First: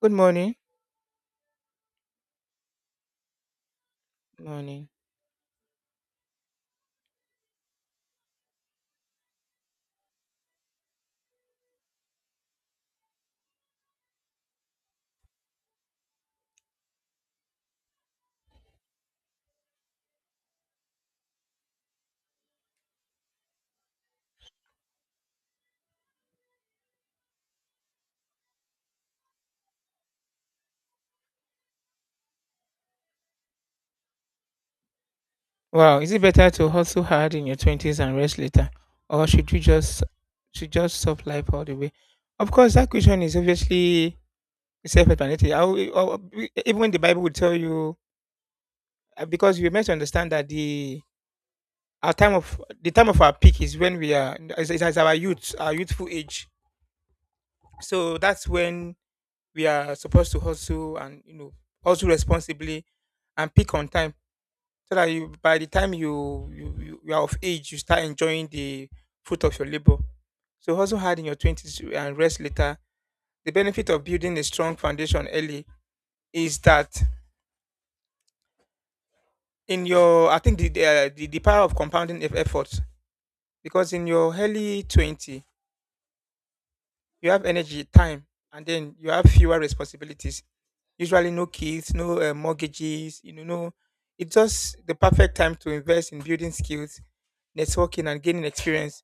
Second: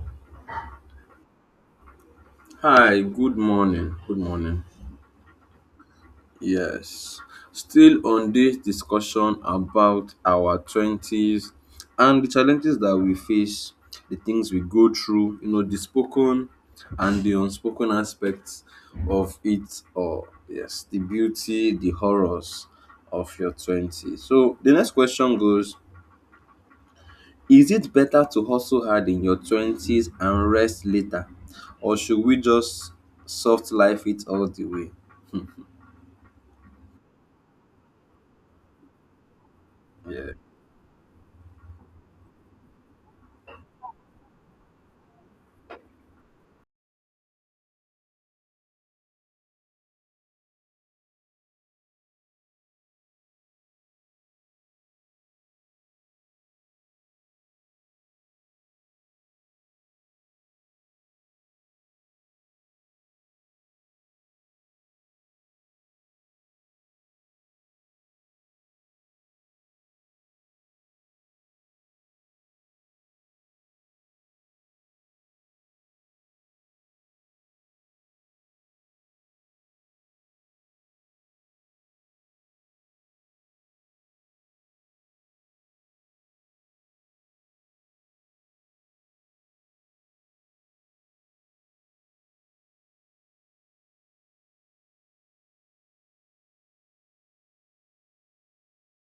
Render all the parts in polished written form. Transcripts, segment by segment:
Good morning. Hi, good morning. Good morning. Morning. Yes, still on this discussion about our 20s and the challenges that we face, the things we go through, you know, the spoken and the unspoken aspects of it, or yes, the beauty, the horrors of your 20s. So, the next question goes, is it better to hustle hard in your 20s and rest later, or should we just soft life it all the way? Wow, is it better to hustle hard in your twenties and rest later, or should you just Yeah. should just stop life all the way? Of course, that question is obviously self-explanatory. Even when the Bible will tell you, because you must understand that the our time of the time of our peak is when we are is our youth, our youthful age. So that's when we are supposed to hustle and, you know, hustle responsibly and peak on time. So that you by the time you are of age, you start enjoying the fruit of your labor. So hustle hard in your 20s and rest later. The benefit of building a strong foundation early is that in your— I think the power of compounding efforts, because in your early 20, you have energy, time, and then you have fewer responsibilities, usually no kids, no mortgages, you know, no— it's just the perfect time to invest in building skills, networking, and gaining experience.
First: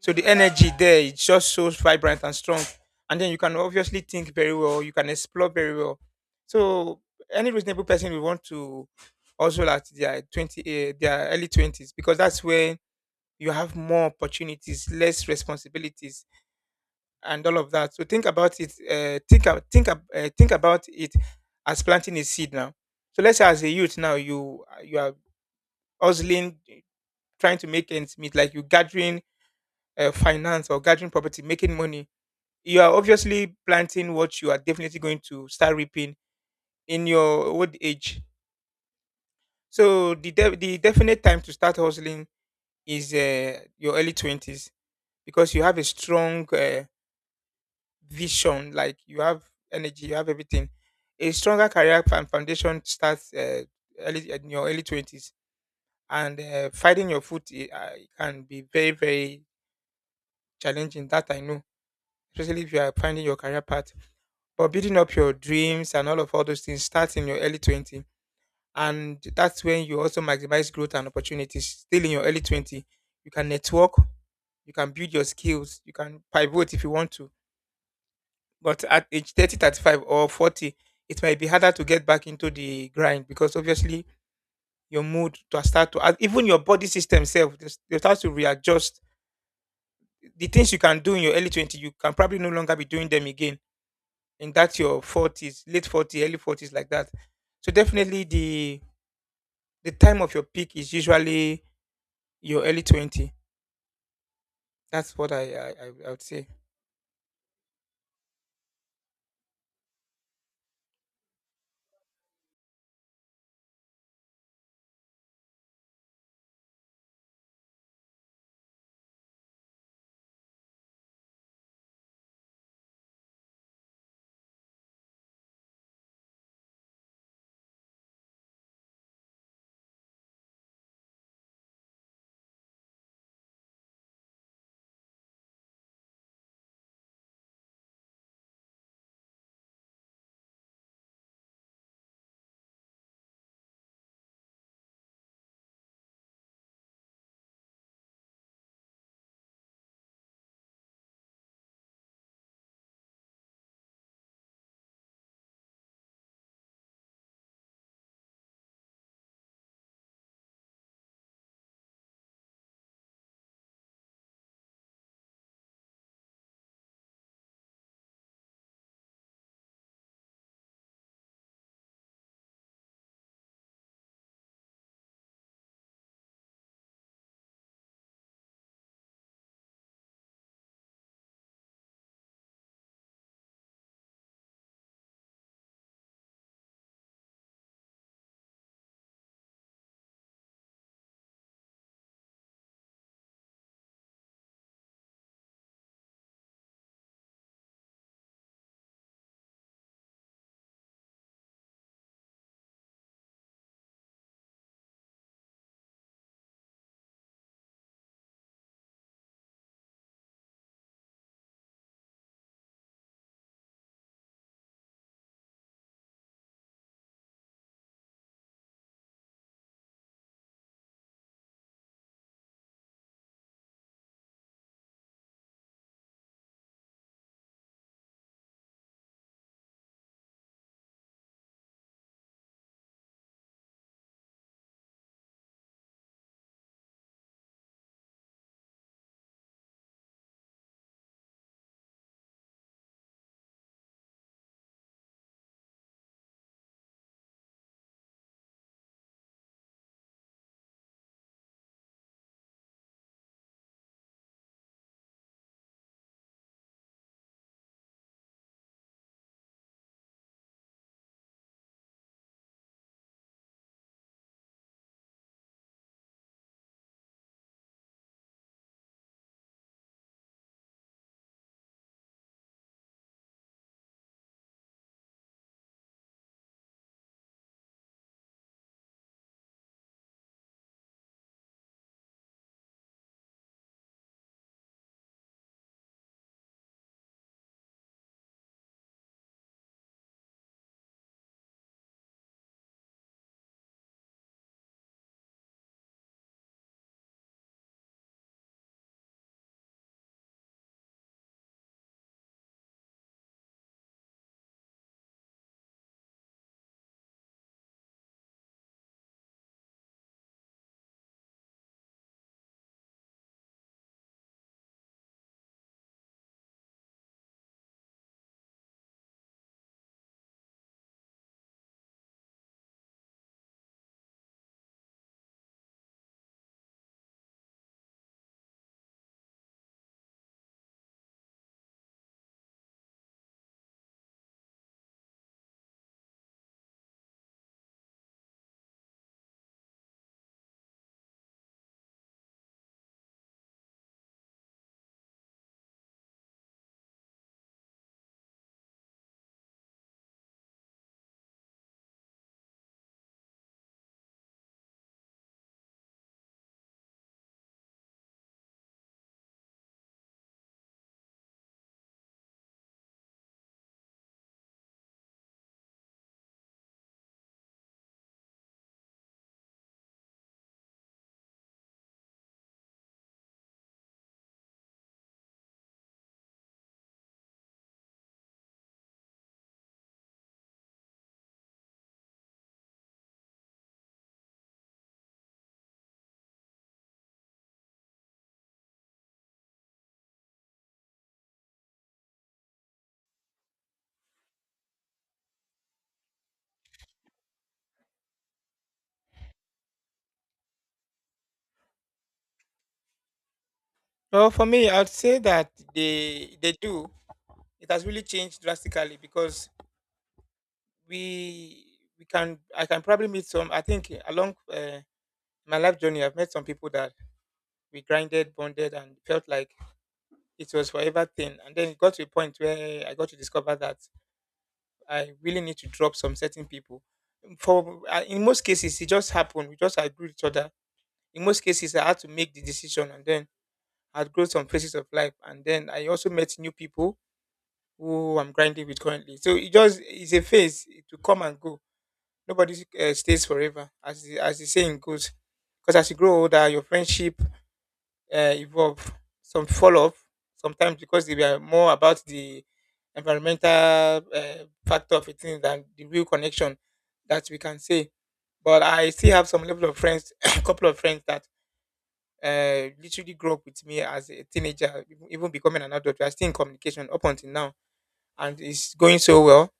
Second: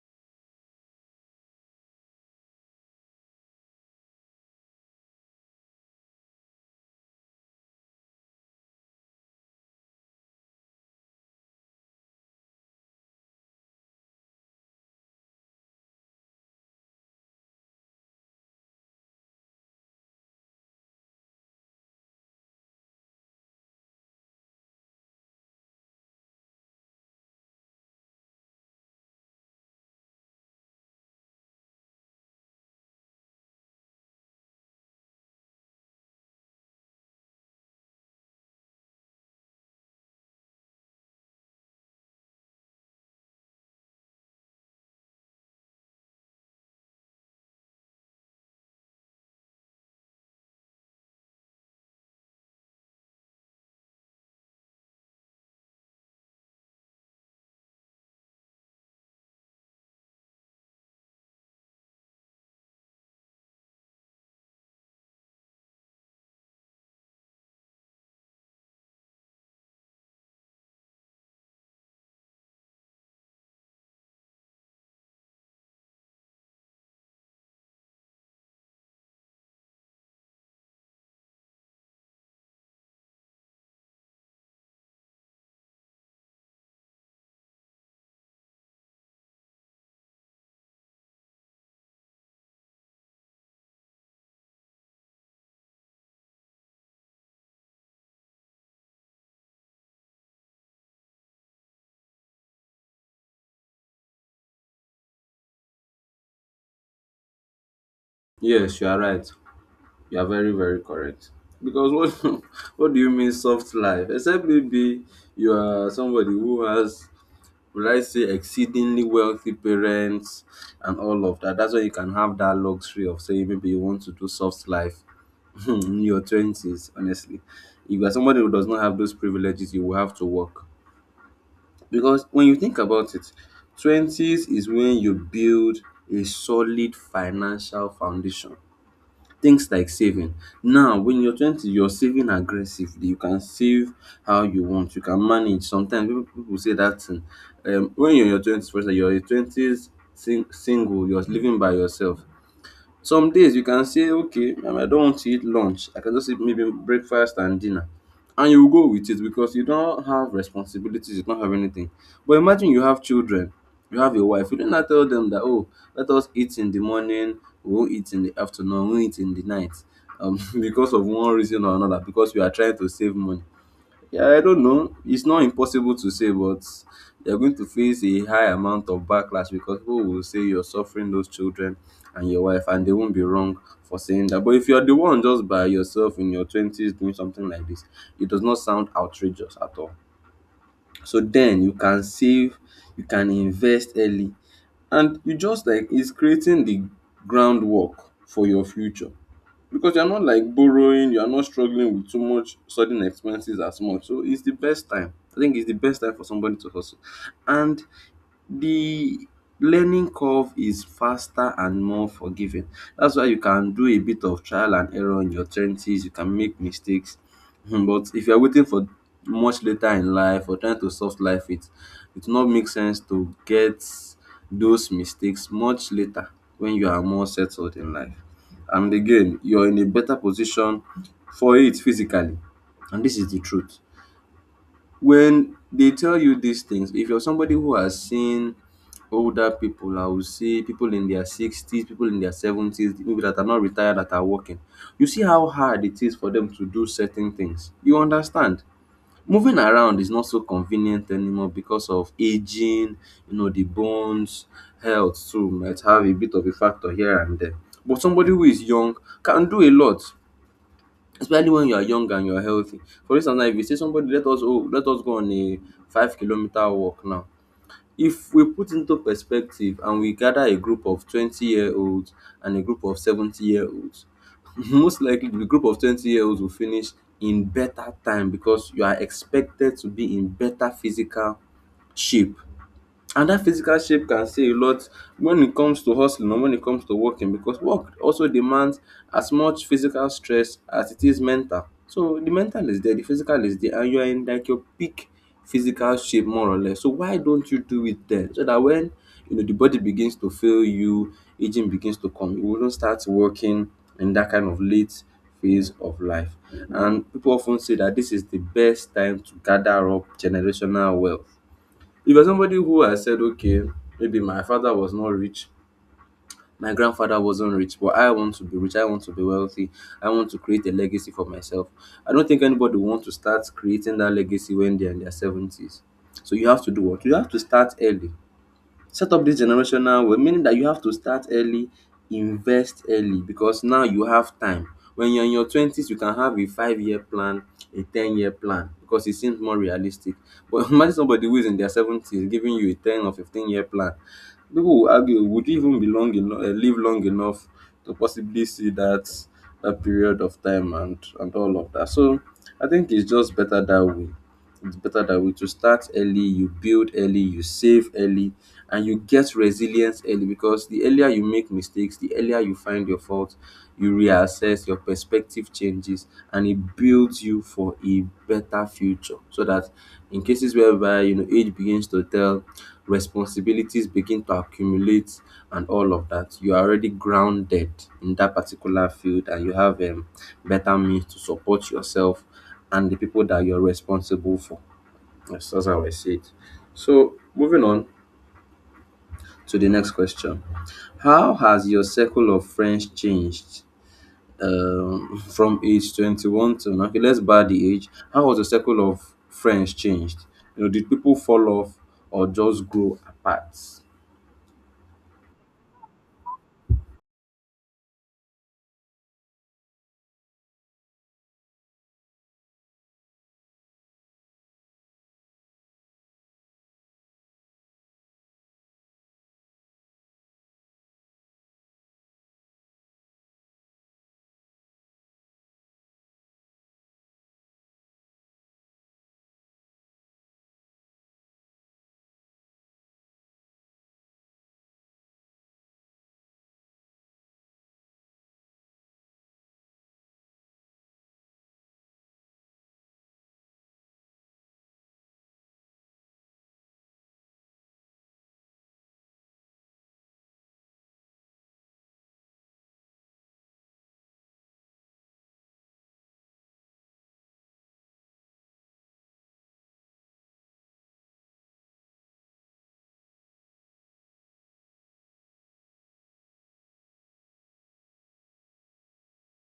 So the energy there is just so vibrant and strong. And then you can obviously think very well, you can explore very well. So any reasonable person will want to also at their 20 their early 20s, because that's where you have more opportunities, less responsibilities, and all of that. So think about it. Think about it as planting a seed now. So let's say as a youth now, you are hustling, trying to make ends meet, like you gathering finance or gathering property, making money. You are obviously planting what you are definitely going to start reaping in your old age. So the definite time to start hustling is your early 20s, because you have a strong vision, like you have energy, you have everything. A stronger career foundation starts early in your early 20s, and finding your foot it can be very challenging. That I know, especially if you are finding your career path. But building up your dreams and all those things starts in your early 20. And that's when you also maximize growth and opportunities. Still in your early 20, you can network, you can build your skills, you can pivot if you want to. But at age 30, 35, or 40, it might be harder to get back into the grind, because obviously your mood to start to, and even your body system self, they start to readjust. The things you can do in your early 20, you can probably no longer be doing them again in that your 40s, late 40s, early 40s, like that. So definitely the time of your peak is usually your early 20. That's what I would say. Yes, you are right. You are very, very correct. Because what, what do you mean soft life? Except maybe you are somebody who has, would I say, exceedingly wealthy parents and all of that. That's why you can have that luxury of saying maybe you want to do soft life in your twenties, honestly. If you are somebody who does not have those privileges, you will have to work. Because when you think about it, twenties is when you build a solid financial foundation. Things like saving. Now, when you're 20, you're saving aggressively. You can save how you want. You can manage. Sometimes people say that thing. When you're in your 20s, for instance, you're in your 20s, sing, single, you're living by yourself. Some days you can say, okay, I don't want to eat lunch, I can just eat maybe breakfast and dinner, and you go with it because you don't have responsibilities, you don't have anything. But imagine you have children, you have a wife, you don't tell them that, oh, let us eat in the morning, we won't eat in the afternoon, we won't eat in the night, because of one reason or another because you are trying to save money. Yeah, I don't know. It's not impossible to say, but you're going to face a high amount of backlash because people will say you're suffering those children and your wife, and they won't be wrong for saying that. But if you're the one just by yourself in your 20s doing something like this, it does not sound outrageous at all. So then you can save, you can invest early, and you just like is creating the groundwork for your future. Because you're not like borrowing, you're not struggling with too much sudden expenses as much. So it's the best time. I think it's the best time for somebody to hustle. And the learning curve is faster and more forgiving. That's why you can do a bit of trial and error in your twenties, you can make mistakes. But if you're waiting for much later in life or trying to solve life, it will not make sense to get those mistakes much later when you are more settled in life. And again, you're in a better position for it physically. And this is the truth. When they tell you these things, if you're somebody who has seen older people, I would say people in their 60s, people in their 70s, maybe that are not retired, that are working, you see how hard it is for them to do certain things. You understand? Moving around is not so convenient anymore because of aging, you know, the bones, health too might have a bit of a factor here and there. But somebody who is young can do a lot, especially when you are young and you are healthy. For instance, now if you say somebody, let us, oh, let us go on a 5 kilometer walk now, if we put into perspective and we gather a group of 20 year olds and a group of 70 year olds, most likely the group of 20 year olds will finish in better time because you are expected to be in better physical shape, and that physical shape can say a lot when it comes to hustling or when it comes to working because work also demands as much physical stress as it is mental. So the mental is there, the physical is there, and you are in like your peak physical shape more or less. So why don't you do it then? So that when, you know, the body begins to fail you, aging begins to come, you wouldn't start working in that kind of late phase of life. And people often say that this is the best time to gather up generational wealth. If you're somebody who has said, okay, maybe my father was not rich, my grandfather wasn't rich, but I want to be rich, I want to be wealthy, I want to create a legacy for myself. I don't think anybody wants to start creating that legacy when they're in their seventies. So you have to do what? You have to start early, set up this generational well, meaning that you have to start early, invest early, because now you have time. When you're in your 20s, you can have a 5 year plan, a 10-year plan, because it seems more realistic. But imagine somebody who is in their 70s giving you a 10 or 15-year plan. People will argue, would you even be long enough, live long enough to possibly see that, that period of time and all of that. So I think it's just better that way. It's better that way to start early, you build early, you save early, and you get resilience early, because the earlier you make mistakes, the earlier you find your fault, you reassess, your perspective changes, and it builds you for a better future. So that in cases whereby, you know, age begins to tell, responsibilities begin to accumulate, and all of that, you are already grounded in that particular field, and you have better means to support yourself and the people that you're responsible for. Yes, that's how I see it. So, moving on to the next question. How has your circle of friends changed from age 21 to now? Okay, let's bar the age. How has your circle of friends changed? You know, did people fall off or just grow apart? Well, for me, I'd say that they do. It has really changed drastically because we we can I can probably meet some. I think along my life journey, I've met some people that we grinded, bonded, and felt like it was forever thing. And then it got to a point where I got to discover that I really need to drop some certain people. For in most cases, it just happened. We just agreed with each other. In most cases, I had to make the decision, and then I'd grow some phases of life, and then I also met new people who I'm grinding with currently. So it just is a phase, it will come and go. Nobody stays forever, as the saying goes. Because as you grow older, your friendship evolve, some fall off sometimes because they were more about the environmental factor of a thing than the real connection that we can say. But I still have some level of friends, a couple of friends that literally grew up with me as a teenager, even becoming an adult. We are still in communication up until now, and it's going so well.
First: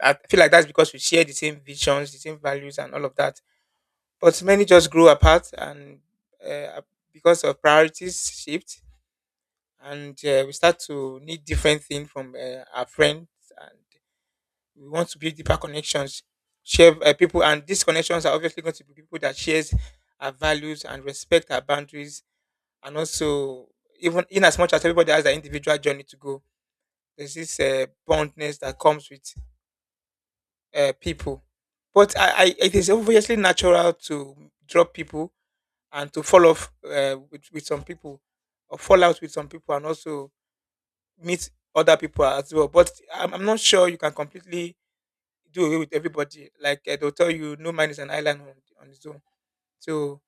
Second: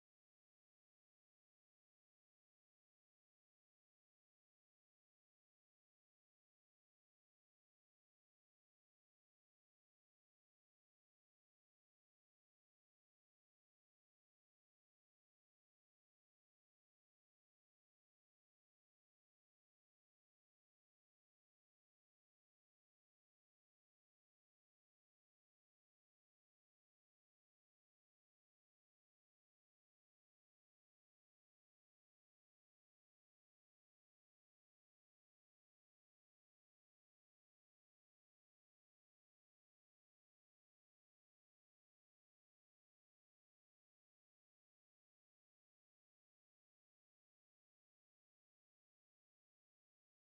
I feel like that's because we share the same visions, the same values, and all of that. But many just grew apart, and uh, because of priorities shift, and we start to need different things from our friends, and we want to build deeper connections, share people, and these connections are obviously going to be people that shares our values and respect our boundaries. And also, even in as much as everybody has their individual journey to go, there's this bondness that comes with people. But I it is obviously natural to drop people and to fall off with some people, or fall out with some people, and also meet other people as well. But I'm not sure you can completely do away with everybody. Like, eh, they'll tell you, no man is an island on its own. So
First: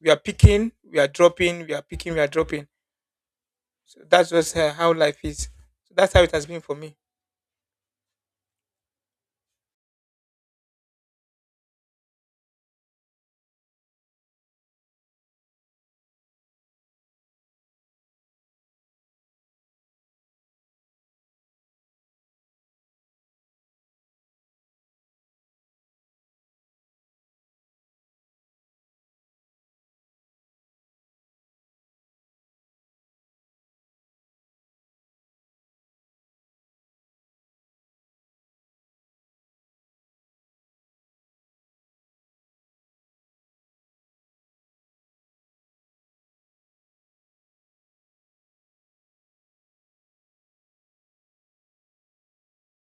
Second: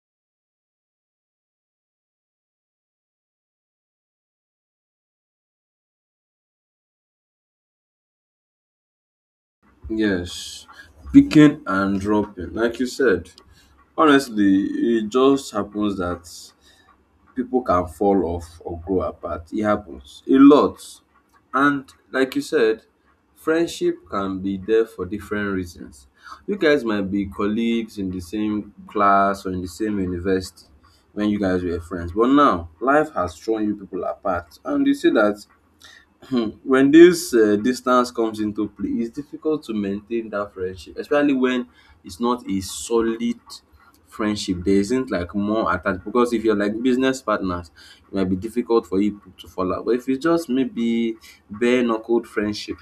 we are picking, we are dropping, we are picking, we are dropping. So that's just, eh, how life is. So that's how it has been for me. Yes, picking and dropping, like you said. Honestly, it just happens that people can fall off or grow apart. It happens a lot. And like you said, friendship can be there for different reasons. You guys might be colleagues in the same class or in the same university when you guys were friends. But now life has thrown you people apart. And you see that, hmm, when this distance comes into play, it's difficult to maintain that friendship, especially when it's not a solid friendship. There isn't like more attached, because if you're like business partners, it might be difficult for you to fall out. But if it's just maybe bare knuckled friendship,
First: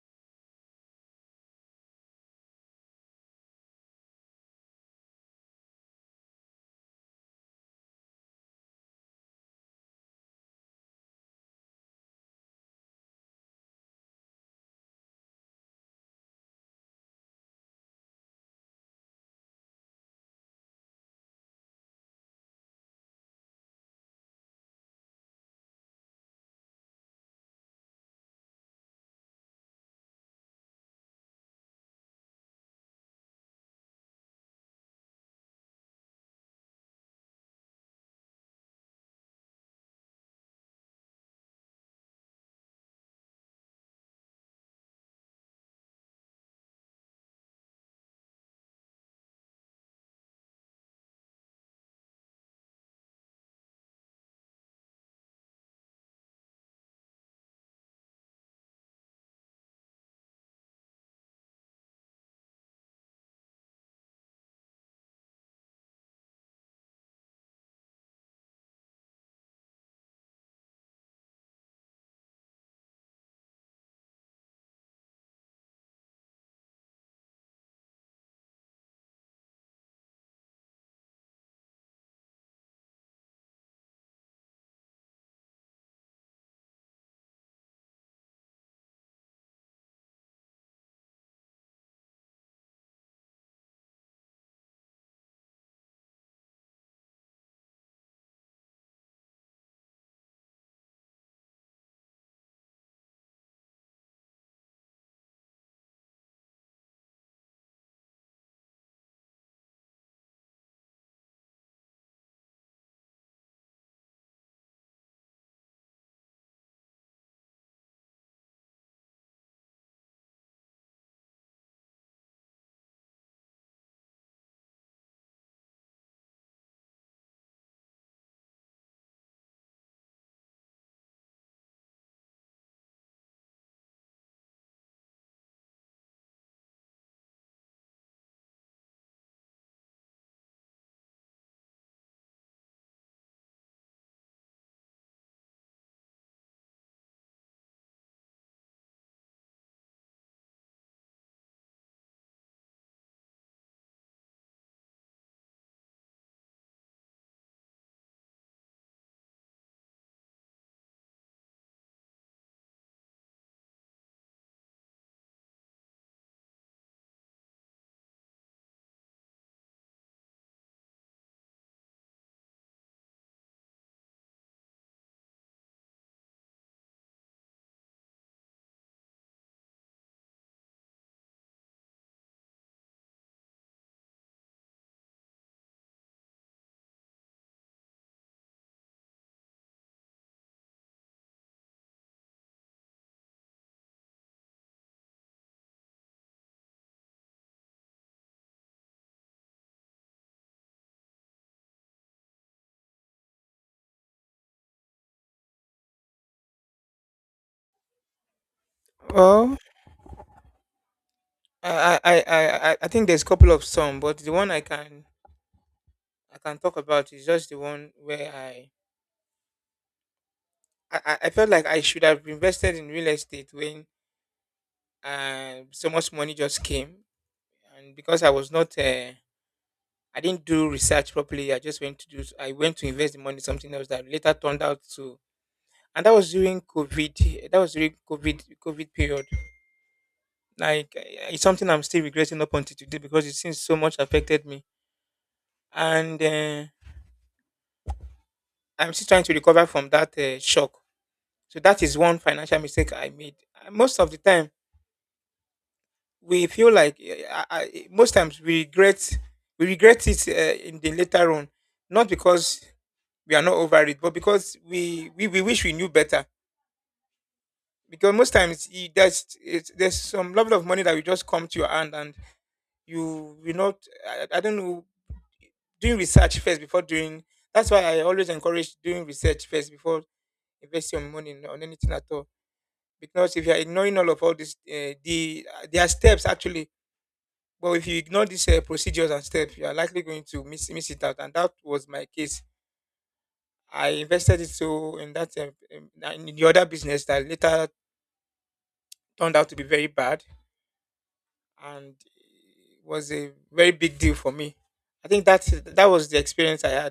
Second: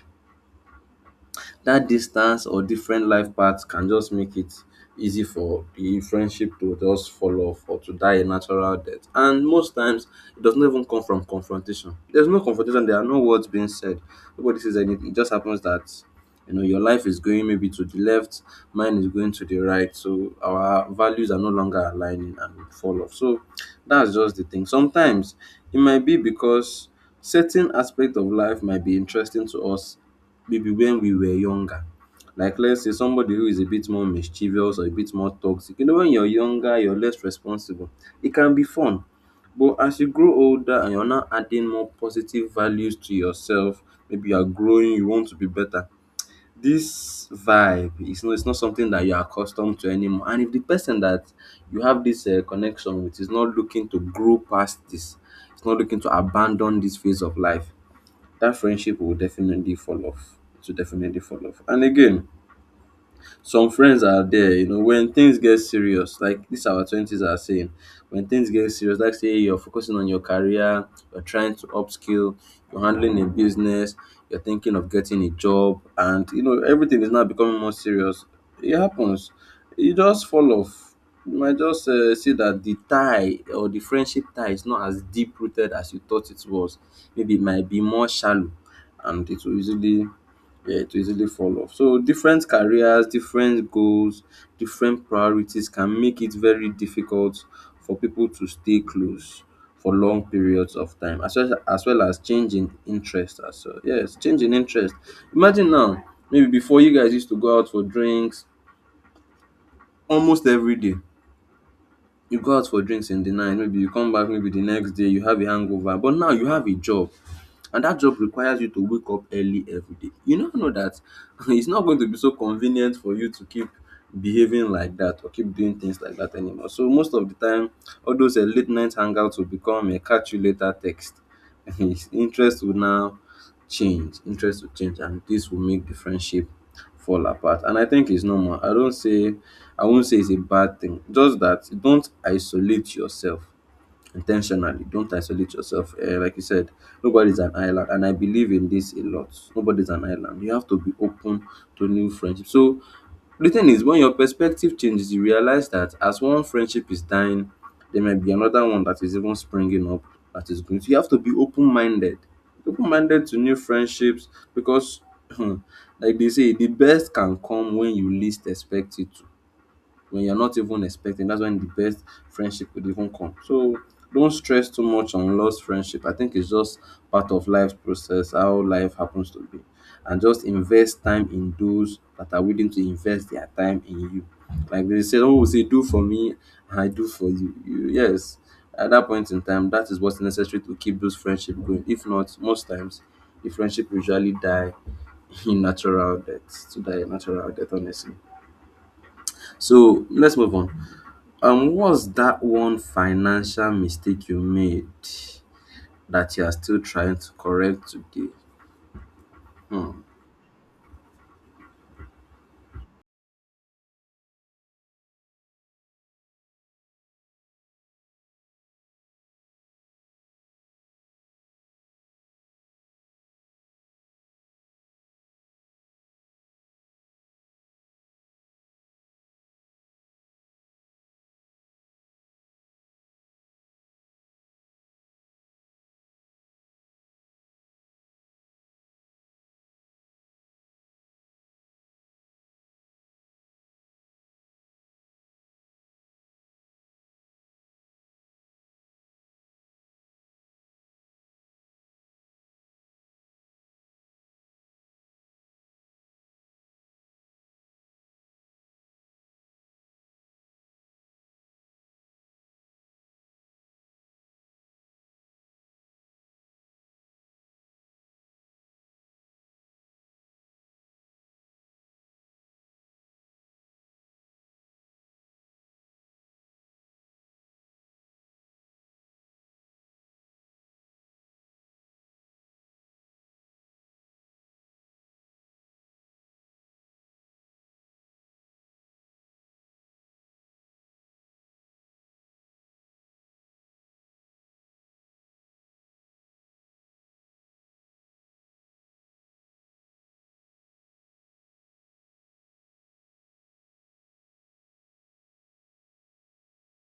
that distance or different life paths can just make it easy for the friendship to just fall off or to die a natural death. And most times, it does not even come from confrontation. There's no confrontation, there are no words being said. Nobody says anything. It just happens that, you know, your life is going maybe to the left, mine is going to the right. So our values are no longer aligning and we fall off. So that's just the thing. Sometimes it might be because certain aspect of life might be interesting to us maybe when we were younger. Like let's say somebody who is a bit more mischievous or a bit more toxic. You know, when you're younger, you're less responsible. It can be fun. But as you grow older and you're now adding more positive values to yourself, maybe you are growing, you want to be better. This vibe is not, it's not something that you're accustomed to anymore. And if the person that you have this connection with is not looking to grow past this, it's not looking to abandon this phase of life, that friendship will definitely fall off. It will definitely fall off. And again, some friends are there, you know, when things get serious, like this our twenties are saying, when things get serious, like say you're focusing on your career, you're trying to upskill, you're handling a business, you're thinking of getting a job, and you know, everything is now becoming more serious. It happens. You just fall off. You might just see that the tie or the friendship tie is not as deep rooted as you thought it was. Maybe it might be more shallow and it will easily, yeah, to easily fall off. So different careers, different goals, different priorities can make it very difficult for people to stay close for long periods of time, as well, as well as changing interest. As well. Yes, changing interest. Imagine now, maybe before you guys used to go out for drinks almost every day. You go out for drinks in the night, maybe you come back, maybe the next day you have a hangover, but now you have a job and that job requires you to wake up early every day. You now know that it's not going to be so convenient for you to keep behaving like that or keep doing things like that anymore. So most of the time, all those late night hangouts will become a catch you later text. His interest will now change. Interest will change, and this will make the friendship fall apart. And I think it's normal. I won't say it's a bad thing. Just that don't isolate yourself intentionally, don't isolate yourself, like you said, nobody's an island, and I believe in this a lot. Nobody's an island. You have to be open to new friendships. So the thing is, when your perspective changes, you realize that as one friendship is dying, there might be another one that is even springing up. That is good, so you have to be open-minded, open-minded to new friendships, because like they say, the best can come when you least expect it, when you're not even expecting. That's when the best friendship would even come. So don't stress too much on lost friendship. I think it's just part of life's process, how life happens to be. And just invest time in those that are willing to invest their time in you. Like they say, oh, will say do for me, and I do for you. Yes, at that point in time, that is what's necessary to keep those friendship going. If not, most times, the friendship usually die in natural death, to die a natural death, honestly. So let's move on. What's that one financial mistake you made that you are still trying to correct today? Well, Hmm. I think there's a couple of some, but the one I can— I can talk about is just the one where I felt like I should have invested in real estate when so much money just came, and because I was not I didn't do research properly. I just went to do. I went to invest the money in something else that later turned out to. And that was during COVID. That was during COVID period. Like, eh, it's something I'm still regretting up until today because it seems so much affected me. And I'm still trying to recover from that shock. So that is one financial mistake I made. Most of the time, we feel like, eh, most times we regret it in the later on, not because we are not over it, but because we wish we knew better. Because most times there's some level of money that will just come to your hand, and you will not— I don't know— doing research first before doing— that's why I always encourage doing research first before investing your money in- on anything at all. Because if you are ignoring all this there are steps, actually, but if you ignore these procedures and steps, you are likely going to miss it out, and that was my case. I invested it so in that in the other business that later turned out to be very bad, and it was a very big deal for me. I think that was the experience I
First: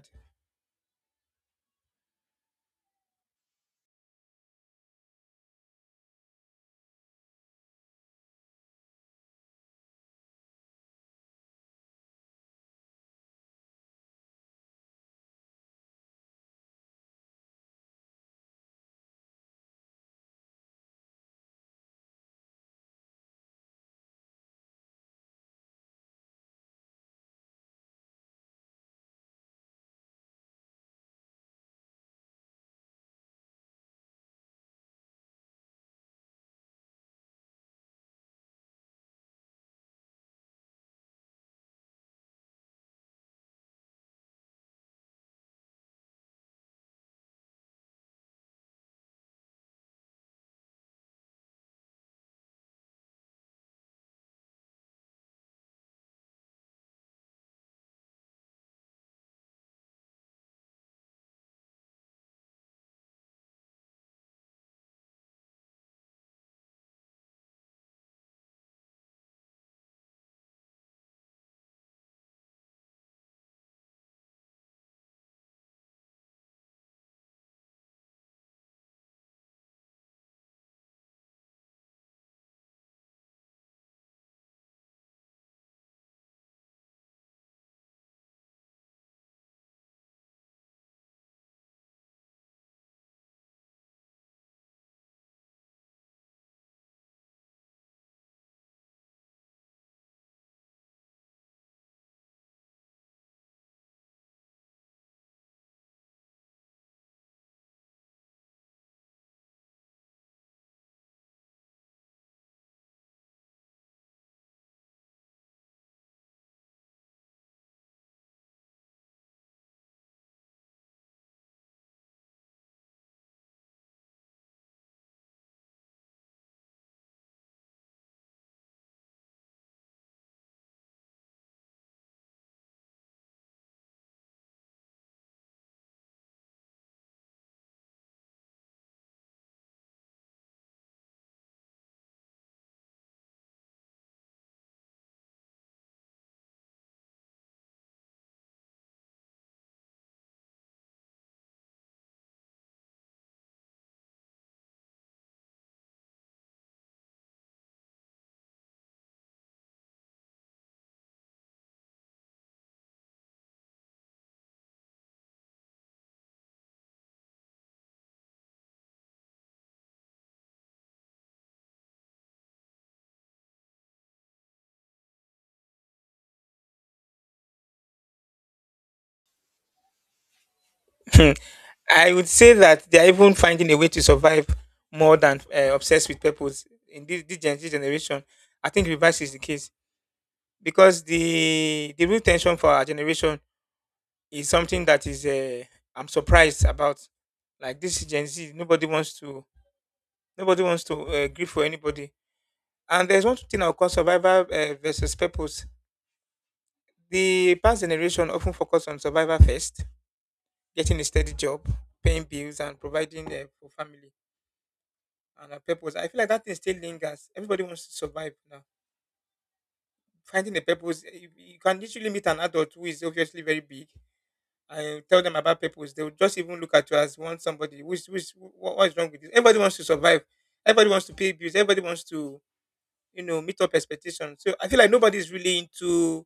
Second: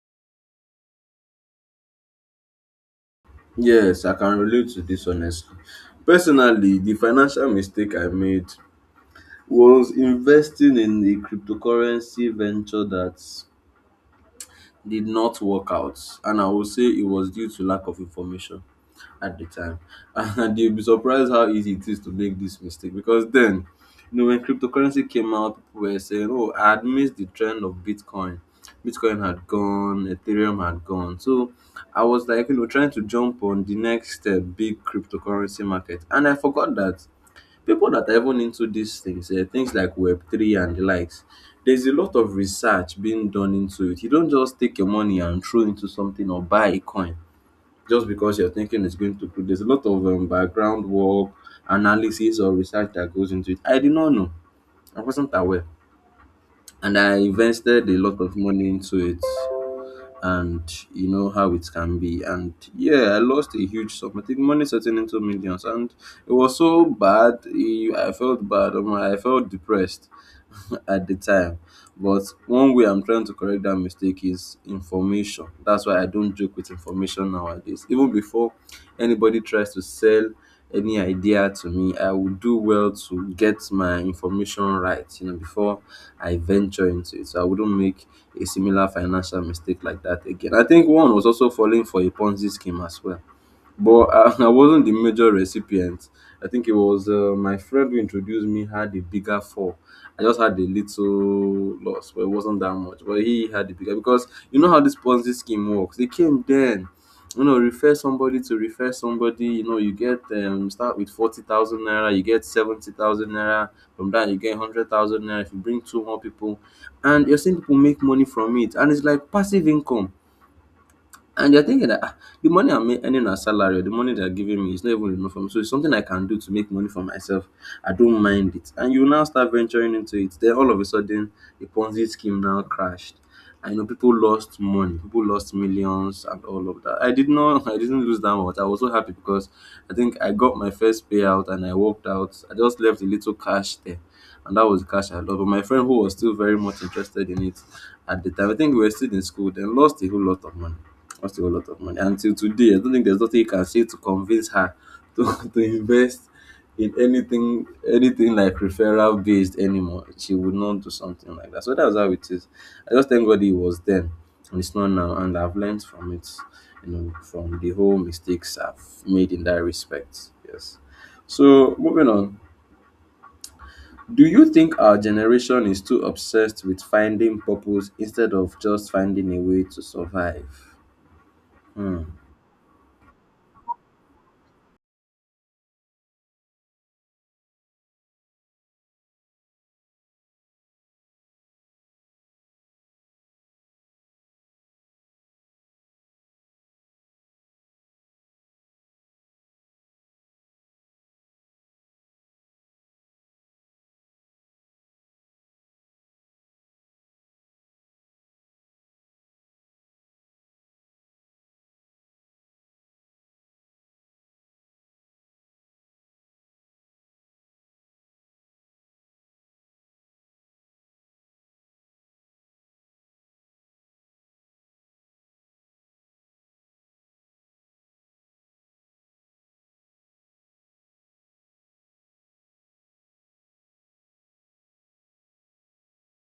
Yes, I can relate to this honestly. Personally, the financial mistake I made was investing in a cryptocurrency venture that did not work out, and I will say it was due to lack of information at the time. And you'll be surprised how easy it is to make this mistake because then, you know, when cryptocurrency came out, people were saying, oh, I had missed the trend of Bitcoin. Bitcoin had gone, Ethereum had gone. So I was like, you know, trying to jump on the next big cryptocurrency market. And I forgot that people that are even into these things, things like Web3 and the likes, there's a lot of research being done into it. You don't just take your money and throw into something or buy a coin just because you're thinking it's going to grow. There's a lot of background work, analysis, or research that goes into it. I did not know, I wasn't aware, and I invested a lot of money into it, and you know how it can be. And yeah, I lost a huge sum. I think money setting into millions, and it was so bad. Eh, I felt bad. Omo, I felt depressed at the time. But one way I'm trying to correct that mistake is information. That's why I don't joke with information nowadays. Even before anybody tries to sell any idea to me, I would do well to get my information right, you know, before I venture into it. So I wouldn't make a similar financial mistake like that again. I think one was also falling for a Ponzi scheme as well, but I, I wasn't the major recipient. I think it was my friend who introduced me had a bigger fall. I just had a little loss, but it wasn't that much. But he had the bigger because you know how this Ponzi scheme works. They came then, you know, refer somebody to refer somebody. You know, you get start with 40,000 naira, you get 70,000 naira. From that, you get 100,000 naira. If you bring two more people, and you're seeing people make money from it, and it's like passive income, and you're thinking that, "Ah, the money I'm earning as salary or the money they're giving me is not even enough for me. So it's something I can do to make money for myself. I don't mind it." And you now start venturing into it. Then all of a sudden, the Ponzi scheme now crashed. I know people lost money, people lost millions and all of that. I did not, I didn't lose that much. I was so happy because I think I got my first payout and I walked out. I just left a little cash there. And that was the cash I lost. But my friend who was still very much interested in it at the time, I think we were still in school, then lost a whole lot of money, cost you a lot of money. Until today, I don't think there's nothing you can say to convince her to, to invest in anything, anything like referral based anymore. She would not do something like that. So that's how it is. I just thank God it was then and it's not now, and I've learned from it, you know, from the whole mistakes I've made in that respect. Yes. So moving on. Do you think our generation is too obsessed with finding purpose instead of just finding a way to survive? had. Hmm. I would say that they are even finding a way to survive more than, obsessed with purpose in this generation. I think reverse is the case because the real tension for our generation is something that is, I'm surprised about. Like this Gen Z, nobody wants to, grieve for anybody. And there's one thing I'll call survivor versus purpose. The past generation often focused on survival first, getting a steady job, paying bills, and providing, for family and a purpose. I feel like that thing still lingers. Everybody wants to survive now. Finding a purpose, eh, you can literally meet an adult who is obviously very big and tell them about purpose. They will just even look at you as one somebody. What is wrong with this? Everybody wants to survive. Everybody wants to pay bills. Everybody wants to, you know, meet up expectations. So I feel like nobody is really into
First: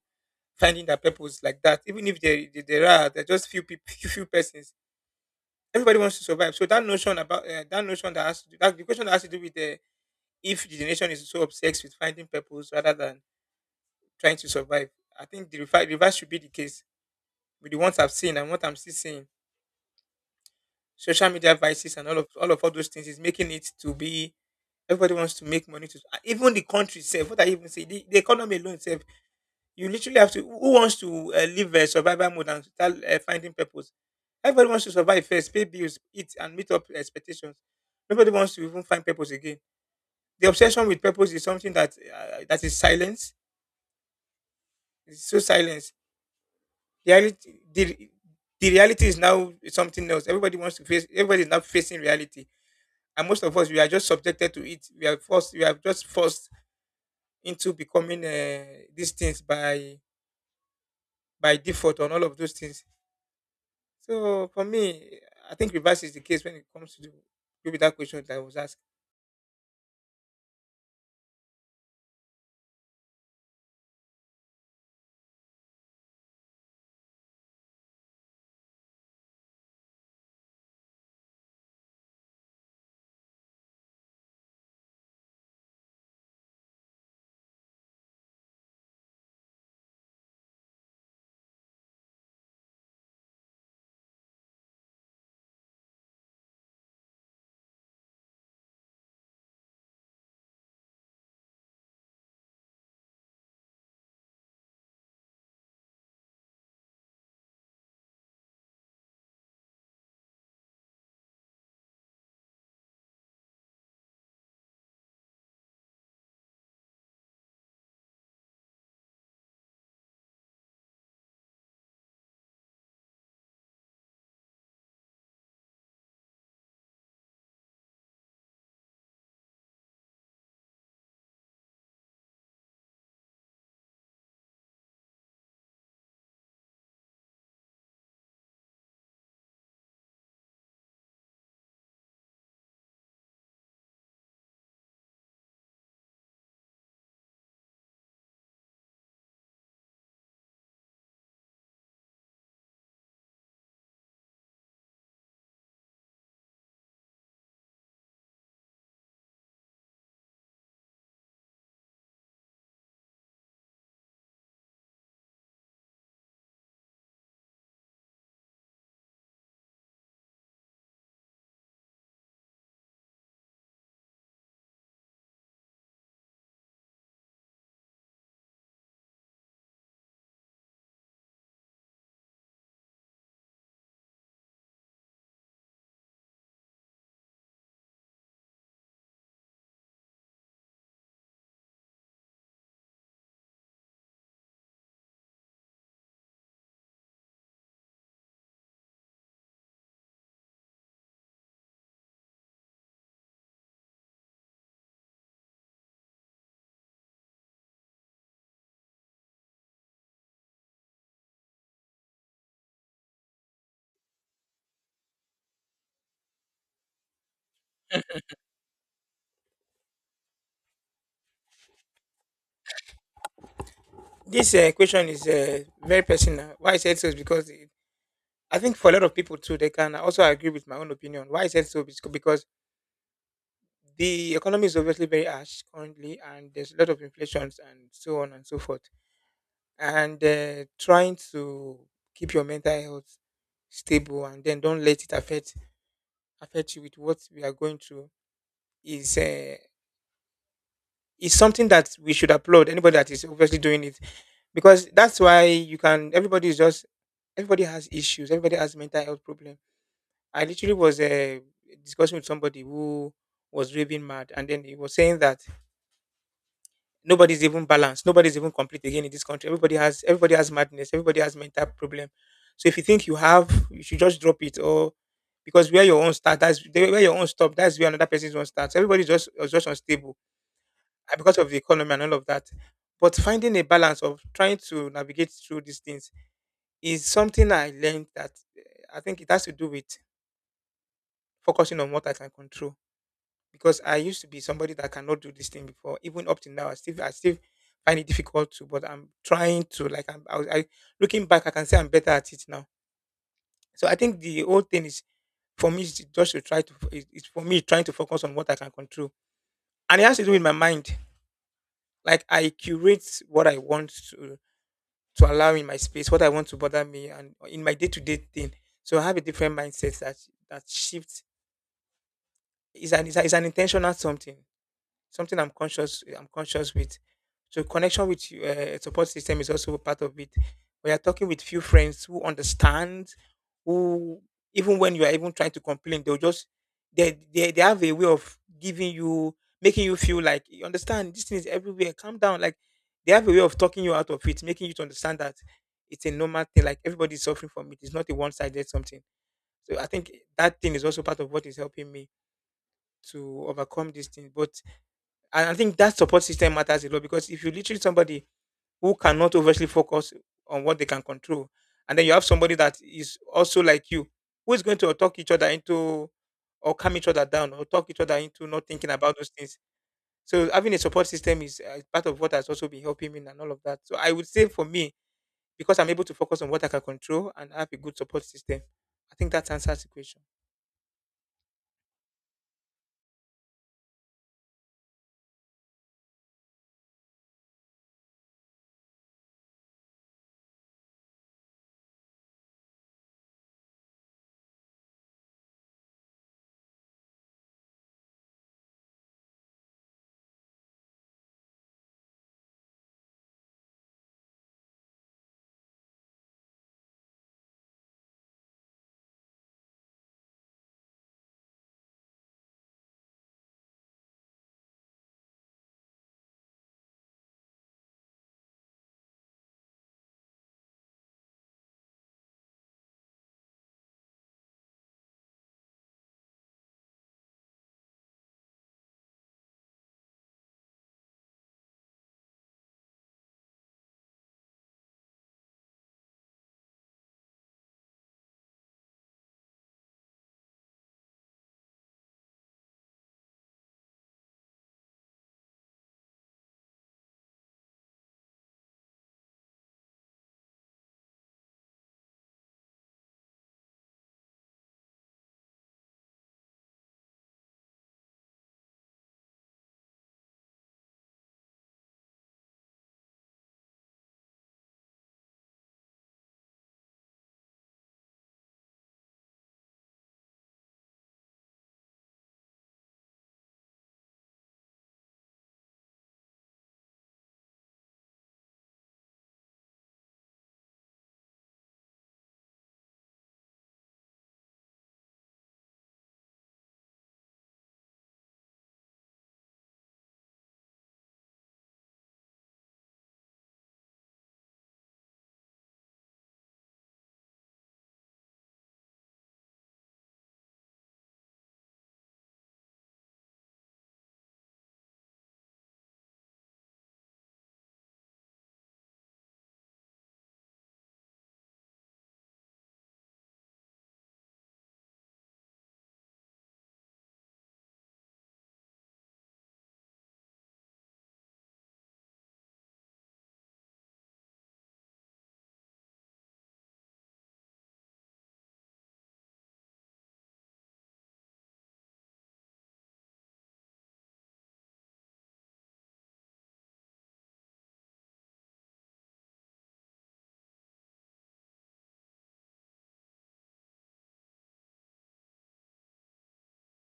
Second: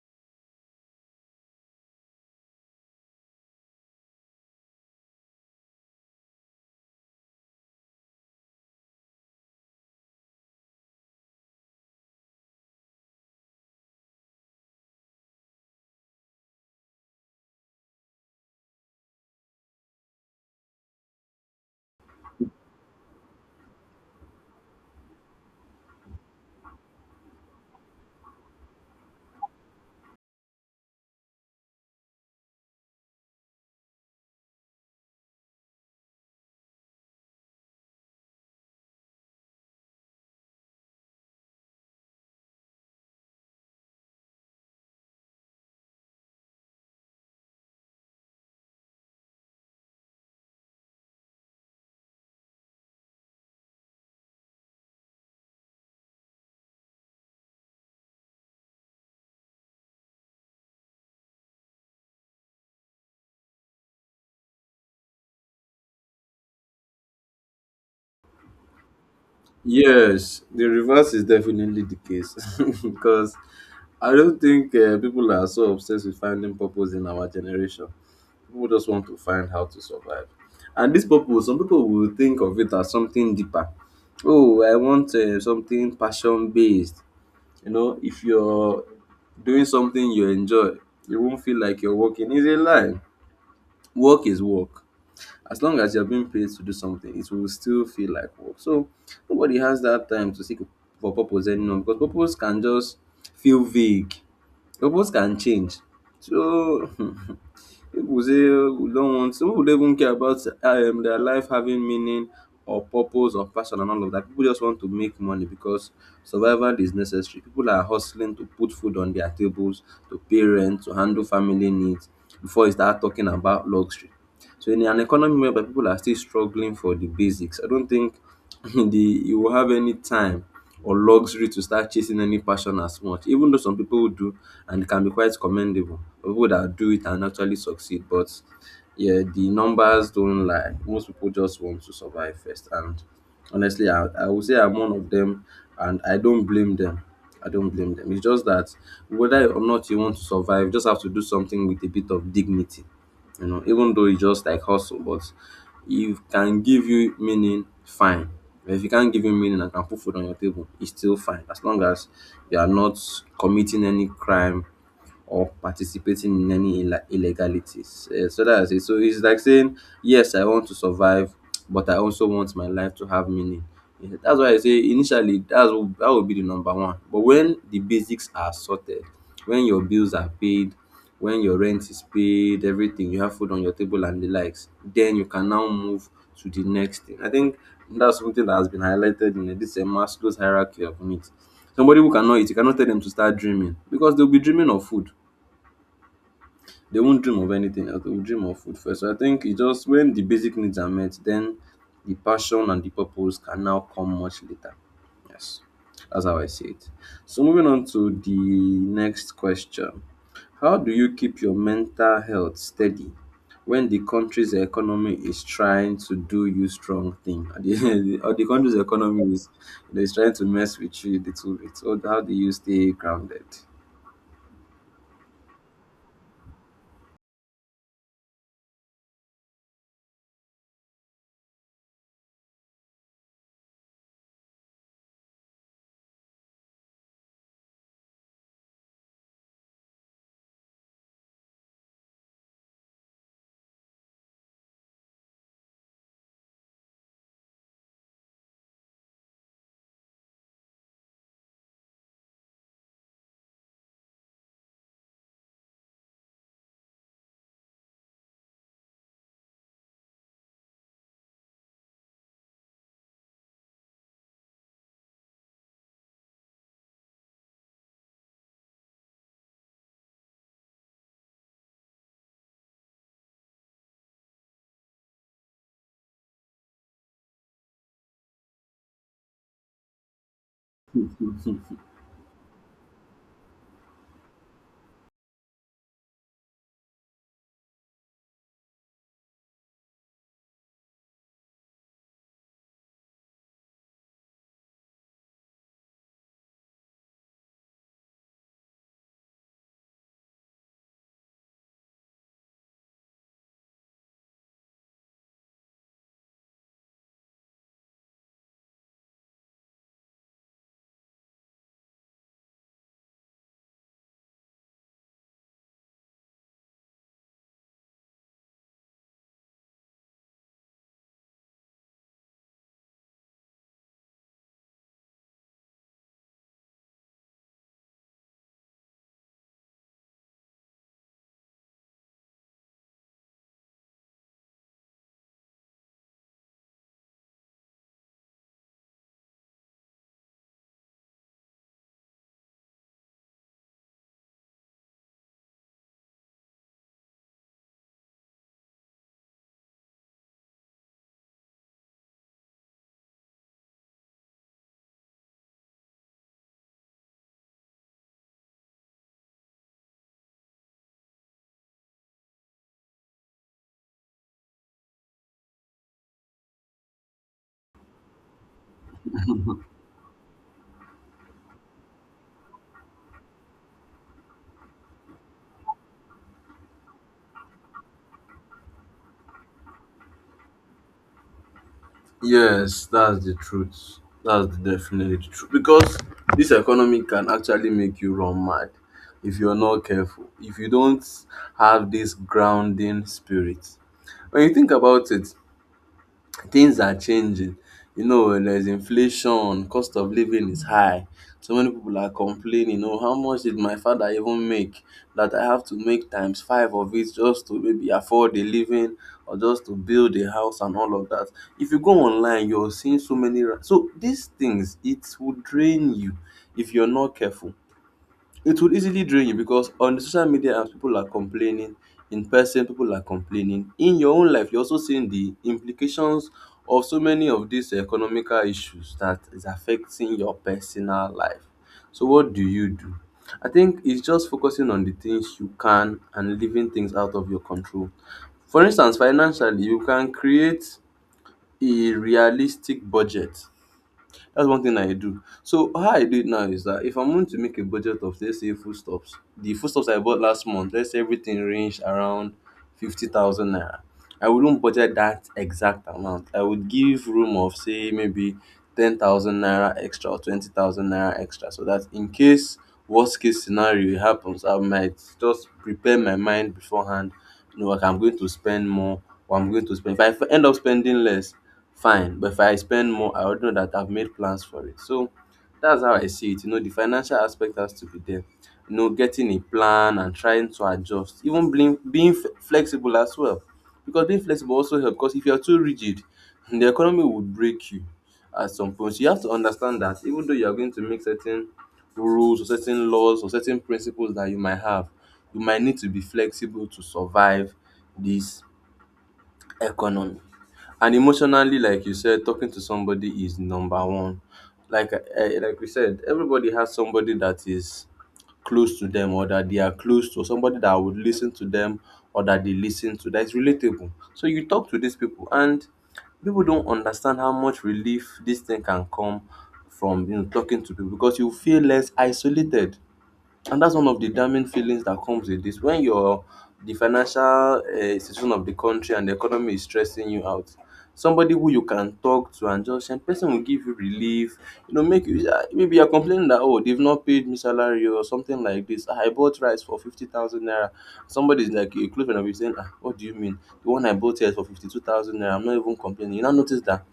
finding their purpose like that. Even if there are just few people, few persons, everybody wants to survive. So that notion about, that the question that has to do with, if the nation is so obsessed with finding purpose rather than trying to survive. I think the reverse should be the case with the ones I've seen and what I'm still seeing. Social media vices and all those things is making it to be everybody wants to make money, to even the country itself. What I even say, the economy alone itself— you literally have to. Who wants to, live a survival mode and start, finding purpose? Everybody wants to survive first, pay bills, eat, and meet up expectations. Nobody wants to even find purpose again. The obsession with purpose is something that, that is silence. It's so silence. The reality, the, the reality is now something else. Everybody wants to face. Everybody is now facing reality, and most of us we are just subjected to it. We are forced. We are just forced into becoming these things by default on all of those things. So for me, I think reverse is the case when it comes to the, maybe, that question that I was asked. Yes, the reverse is definitely the case because I don't think people are so obsessed with finding purpose in our generation. People just want to find how to survive. And this purpose, some people will think of it as something deeper. Oh, I want something passion based. You know, if you're doing something you enjoy, you won't feel like you're working. It's a lie. Work is work. As long as you're being paid to do something, it will still feel like work. So nobody has that time to seek for purpose anymore because purpose can just feel vague. Purpose can change. So people say, we don't want, some people don't even care about their life having meaning or purpose or passion and all of that. People just want to make money because survival is necessary. People are hustling to put food on their tables, to pay rent, to handle family needs before you start talking about luxury. So in an economy whereby people are still struggling for the basics, I don't think the you will have any time or luxury to start chasing any passion as much. Even though some people do, and it can be quite commendable, people that do it and actually succeed. But yeah, the numbers don't lie. Most people just want to survive first. And honestly, I would say I'm one of them, and I don't blame them. I don't blame them. It's just that whether or not you want to survive, you just have to do something with a bit of dignity, you know, even though it's just like hustle. But if can give you meaning, fine. But if you can't give you meaning and can put food on your table, it's still fine as long as you are not committing any crime or participating in any illa illegalities. Eh, so that's it. So it's like saying, yes, I want to survive, but I also want my life to have meaning. Eh, that's why I say initially that's that would be the number one. But when the basics are sorted, when your bills are paid, when your rent is paid, everything, you have food on your table and the likes, then you can now move to the next thing. I think that's something that has been highlighted in this Maslow's hierarchy of needs. Somebody who cannot eat, you cannot tell them to start dreaming because they'll be dreaming of food. They won't dream of anything else. They will dream of food first. So I think it just when the basic needs are met, then the passion and the purpose can now come much later. Yes, that's how I see it. So moving on to the next question. How do you keep your mental health steady when the country's economy is trying to do you strong thing? Or the country's economy is trying to mess with you a little bit. So how do you stay grounded? This question is very personal. Why I said so is because I think for a lot of people too, they can also agree with my own opinion. Why I said so is because the economy is obviously very harsh currently, and there's a lot of inflations and so on and so forth. And trying to keep your mental health stable, and then don't let it affect you with what we are going through, is uh, is something that we should applaud anybody that is obviously doing it, because that's why you can. Everybody is just, everybody has issues, everybody has mental health problem. I literally was discussing with somebody who was raving mad, and then he was saying that nobody's even balanced, nobody's even complete again in this country. Everybody has madness, everybody has mental problem. So if you think you have, you should just drop it, or because where your own start, that's where your own stop, that's where another person's own starts. Everybody's just unstable, because of the economy and all of that. But finding a balance of trying to navigate through these things is something I learned that I think it has to do with focusing on what I can control. Because I used to be somebody that cannot do this thing before, even up to now, I still find it difficult to. But I'm trying to like I'm I, was- I, looking back, I can say I'm better at it now. So I think the whole thing is, for me is just to try to, it's for me trying to focus on what I can control, and it has to do with my mind. Like I curate what I want to allow in my space, what I want to bother me and in my day to day thing. So I have a different mindset that shifts, is an intentional something, I'm conscious with. So, connection with support system is also a part of it. We are talking with few friends who understand, who even when you are even trying to complain, they'll just they have a way of giving you, making you feel like, you understand, this thing is everywhere. Calm down. Like, they have a way of talking you out of it, making you to understand that it's a normal thing. Like, everybody's suffering from it. It's not a one-sided something. So I think that thing is also part of what is helping me to overcome this thing. But and I think that support system matters a lot, because if you literally somebody who cannot overtly focus on what they can control, and then you have somebody that is also like you, who is going to talk each other into, or calm each other down, or talk each other into not thinking about those things. So having a support system is part of what has also been helping me and all of that. So I would say for me, because I'm able to focus on what I can control and have a good support system, I think that answers the question. Yes, that's the truth. That's definitely the truth. Because this economy can actually make you run mad if you're not careful. If you don't have this grounding spirit. When you think about it, things are changing. You know, when there's inflation, cost of living is high. So many people are complaining, oh, how much did my father even make that I have to make times five of it just to maybe afford a living or just to build a house and all of that. If you go online, you're seeing so many. So these things, it will drain you if you're not careful. It will easily drain you because on the social media apps people are complaining, in person people are complaining. In your own life you're also seeing the implications of so many of these economical issues that is affecting your personal life. So what do you do? I think it's just focusing on the things you can and leaving things out of your control. For instance, financially you can create a realistic budget. That's one thing I do. So how I do it now is that if I'm going to make a budget of, let's say, foodstuffs, the foodstuffs I bought last month, let's say everything ranged around 50,000 naira. I wouldn't budget that exact amount. I would give room of say maybe 10,000 naira extra or 20,000 naira extra, so that in case worst case scenario happens, I might just prepare my mind beforehand. You know, like I'm going to spend more, or I'm going to spend. If I end up spending less, fine, but if I spend more, I would know that I've made plans for it. So that's how I see it. You know, the financial aspect has to be there. You know, getting a plan and trying to adjust, even being flexible as well, because being flexible also helps. Because if you're too rigid, the economy would break you at some point. So you have to understand that even though you are going to make certain rules or certain laws or certain principles that you might have, you might need to be flexible to survive this Economy. And emotionally, like you said, talking to somebody is number one. Like like we said, everybody has somebody that is close to them, or that they are close to somebody that would listen to them, or that they listen to, that is relatable. So you talk to these people, and people don't understand how much relief this thing can come from, you know, talking to people, because you feel less isolated, and that's one of the damning feelings that comes with this. When your the financial situation of the country and the economy is stressing you out, somebody who you can talk to and just and person will give you relief. You know, make you ah, maybe you're complaining that, oh, they've not paid me salary or something like this. "Ah, I bought rice for 50,000 naira." Somebody's like a close friend of you saying, "Ah, what do you mean? The one I bought here is for 52,000 naira. I'm not even complaining." You now notice that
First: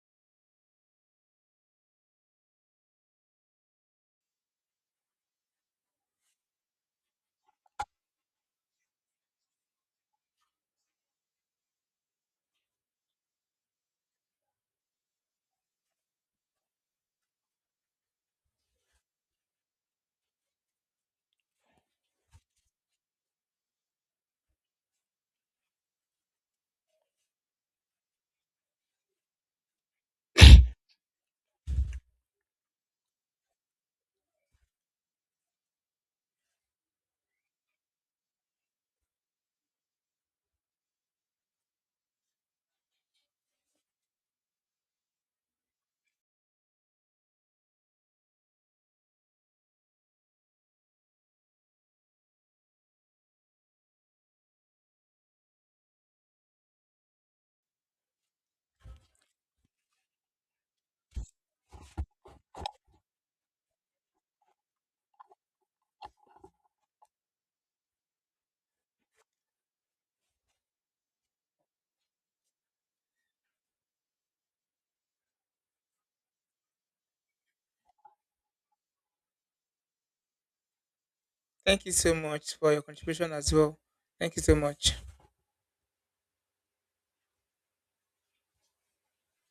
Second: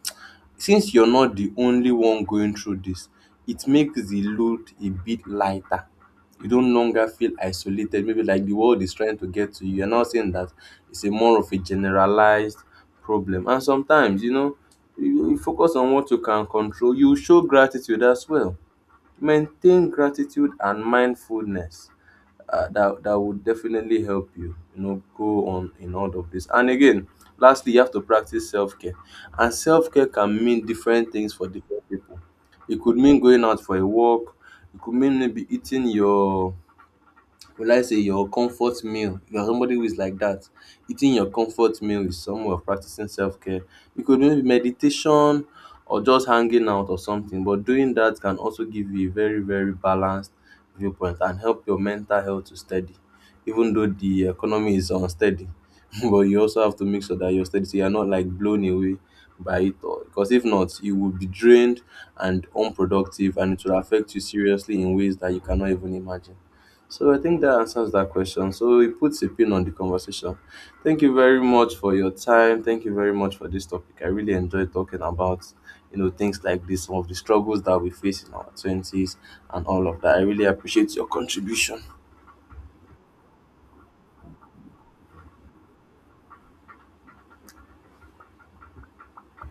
since you're not the only one going through this, it makes the load a bit lighter. You don't longer feel isolated, maybe like the world is trying to get to you. You're not saying that, it's a more of a generalized problem. And sometimes, you know, you focus on what you can control, you show gratitude as well, maintain gratitude and mindfulness. That would definitely help you, you know, go on in all of this. And again, lastly, you have to practice self-care. And self-care can mean different things for different people. It could mean going out for a walk. It could mean maybe eating your, will I say, your comfort meal? If you're somebody who is like that, eating your comfort meal is some way of practicing self care. You could do meditation or just hanging out or something, but doing that can also give you a very, very balanced viewpoint and help your mental health to steady, even though the economy is unsteady. But you also have to make sure that you're steady, so you're not like blown away by it all. Because if not, you will be drained and unproductive, and it will affect you seriously in ways that you cannot even imagine. So I think that answers that question. So it puts a pin on the conversation. Thank you very much for your time. Thank you very much for this topic. I really enjoyed talking about, you know, things like this, some of the struggles that we face in our twenties and all of that. I really appreciate your contribution. Thank you so much for your contribution as well. Thank you so much.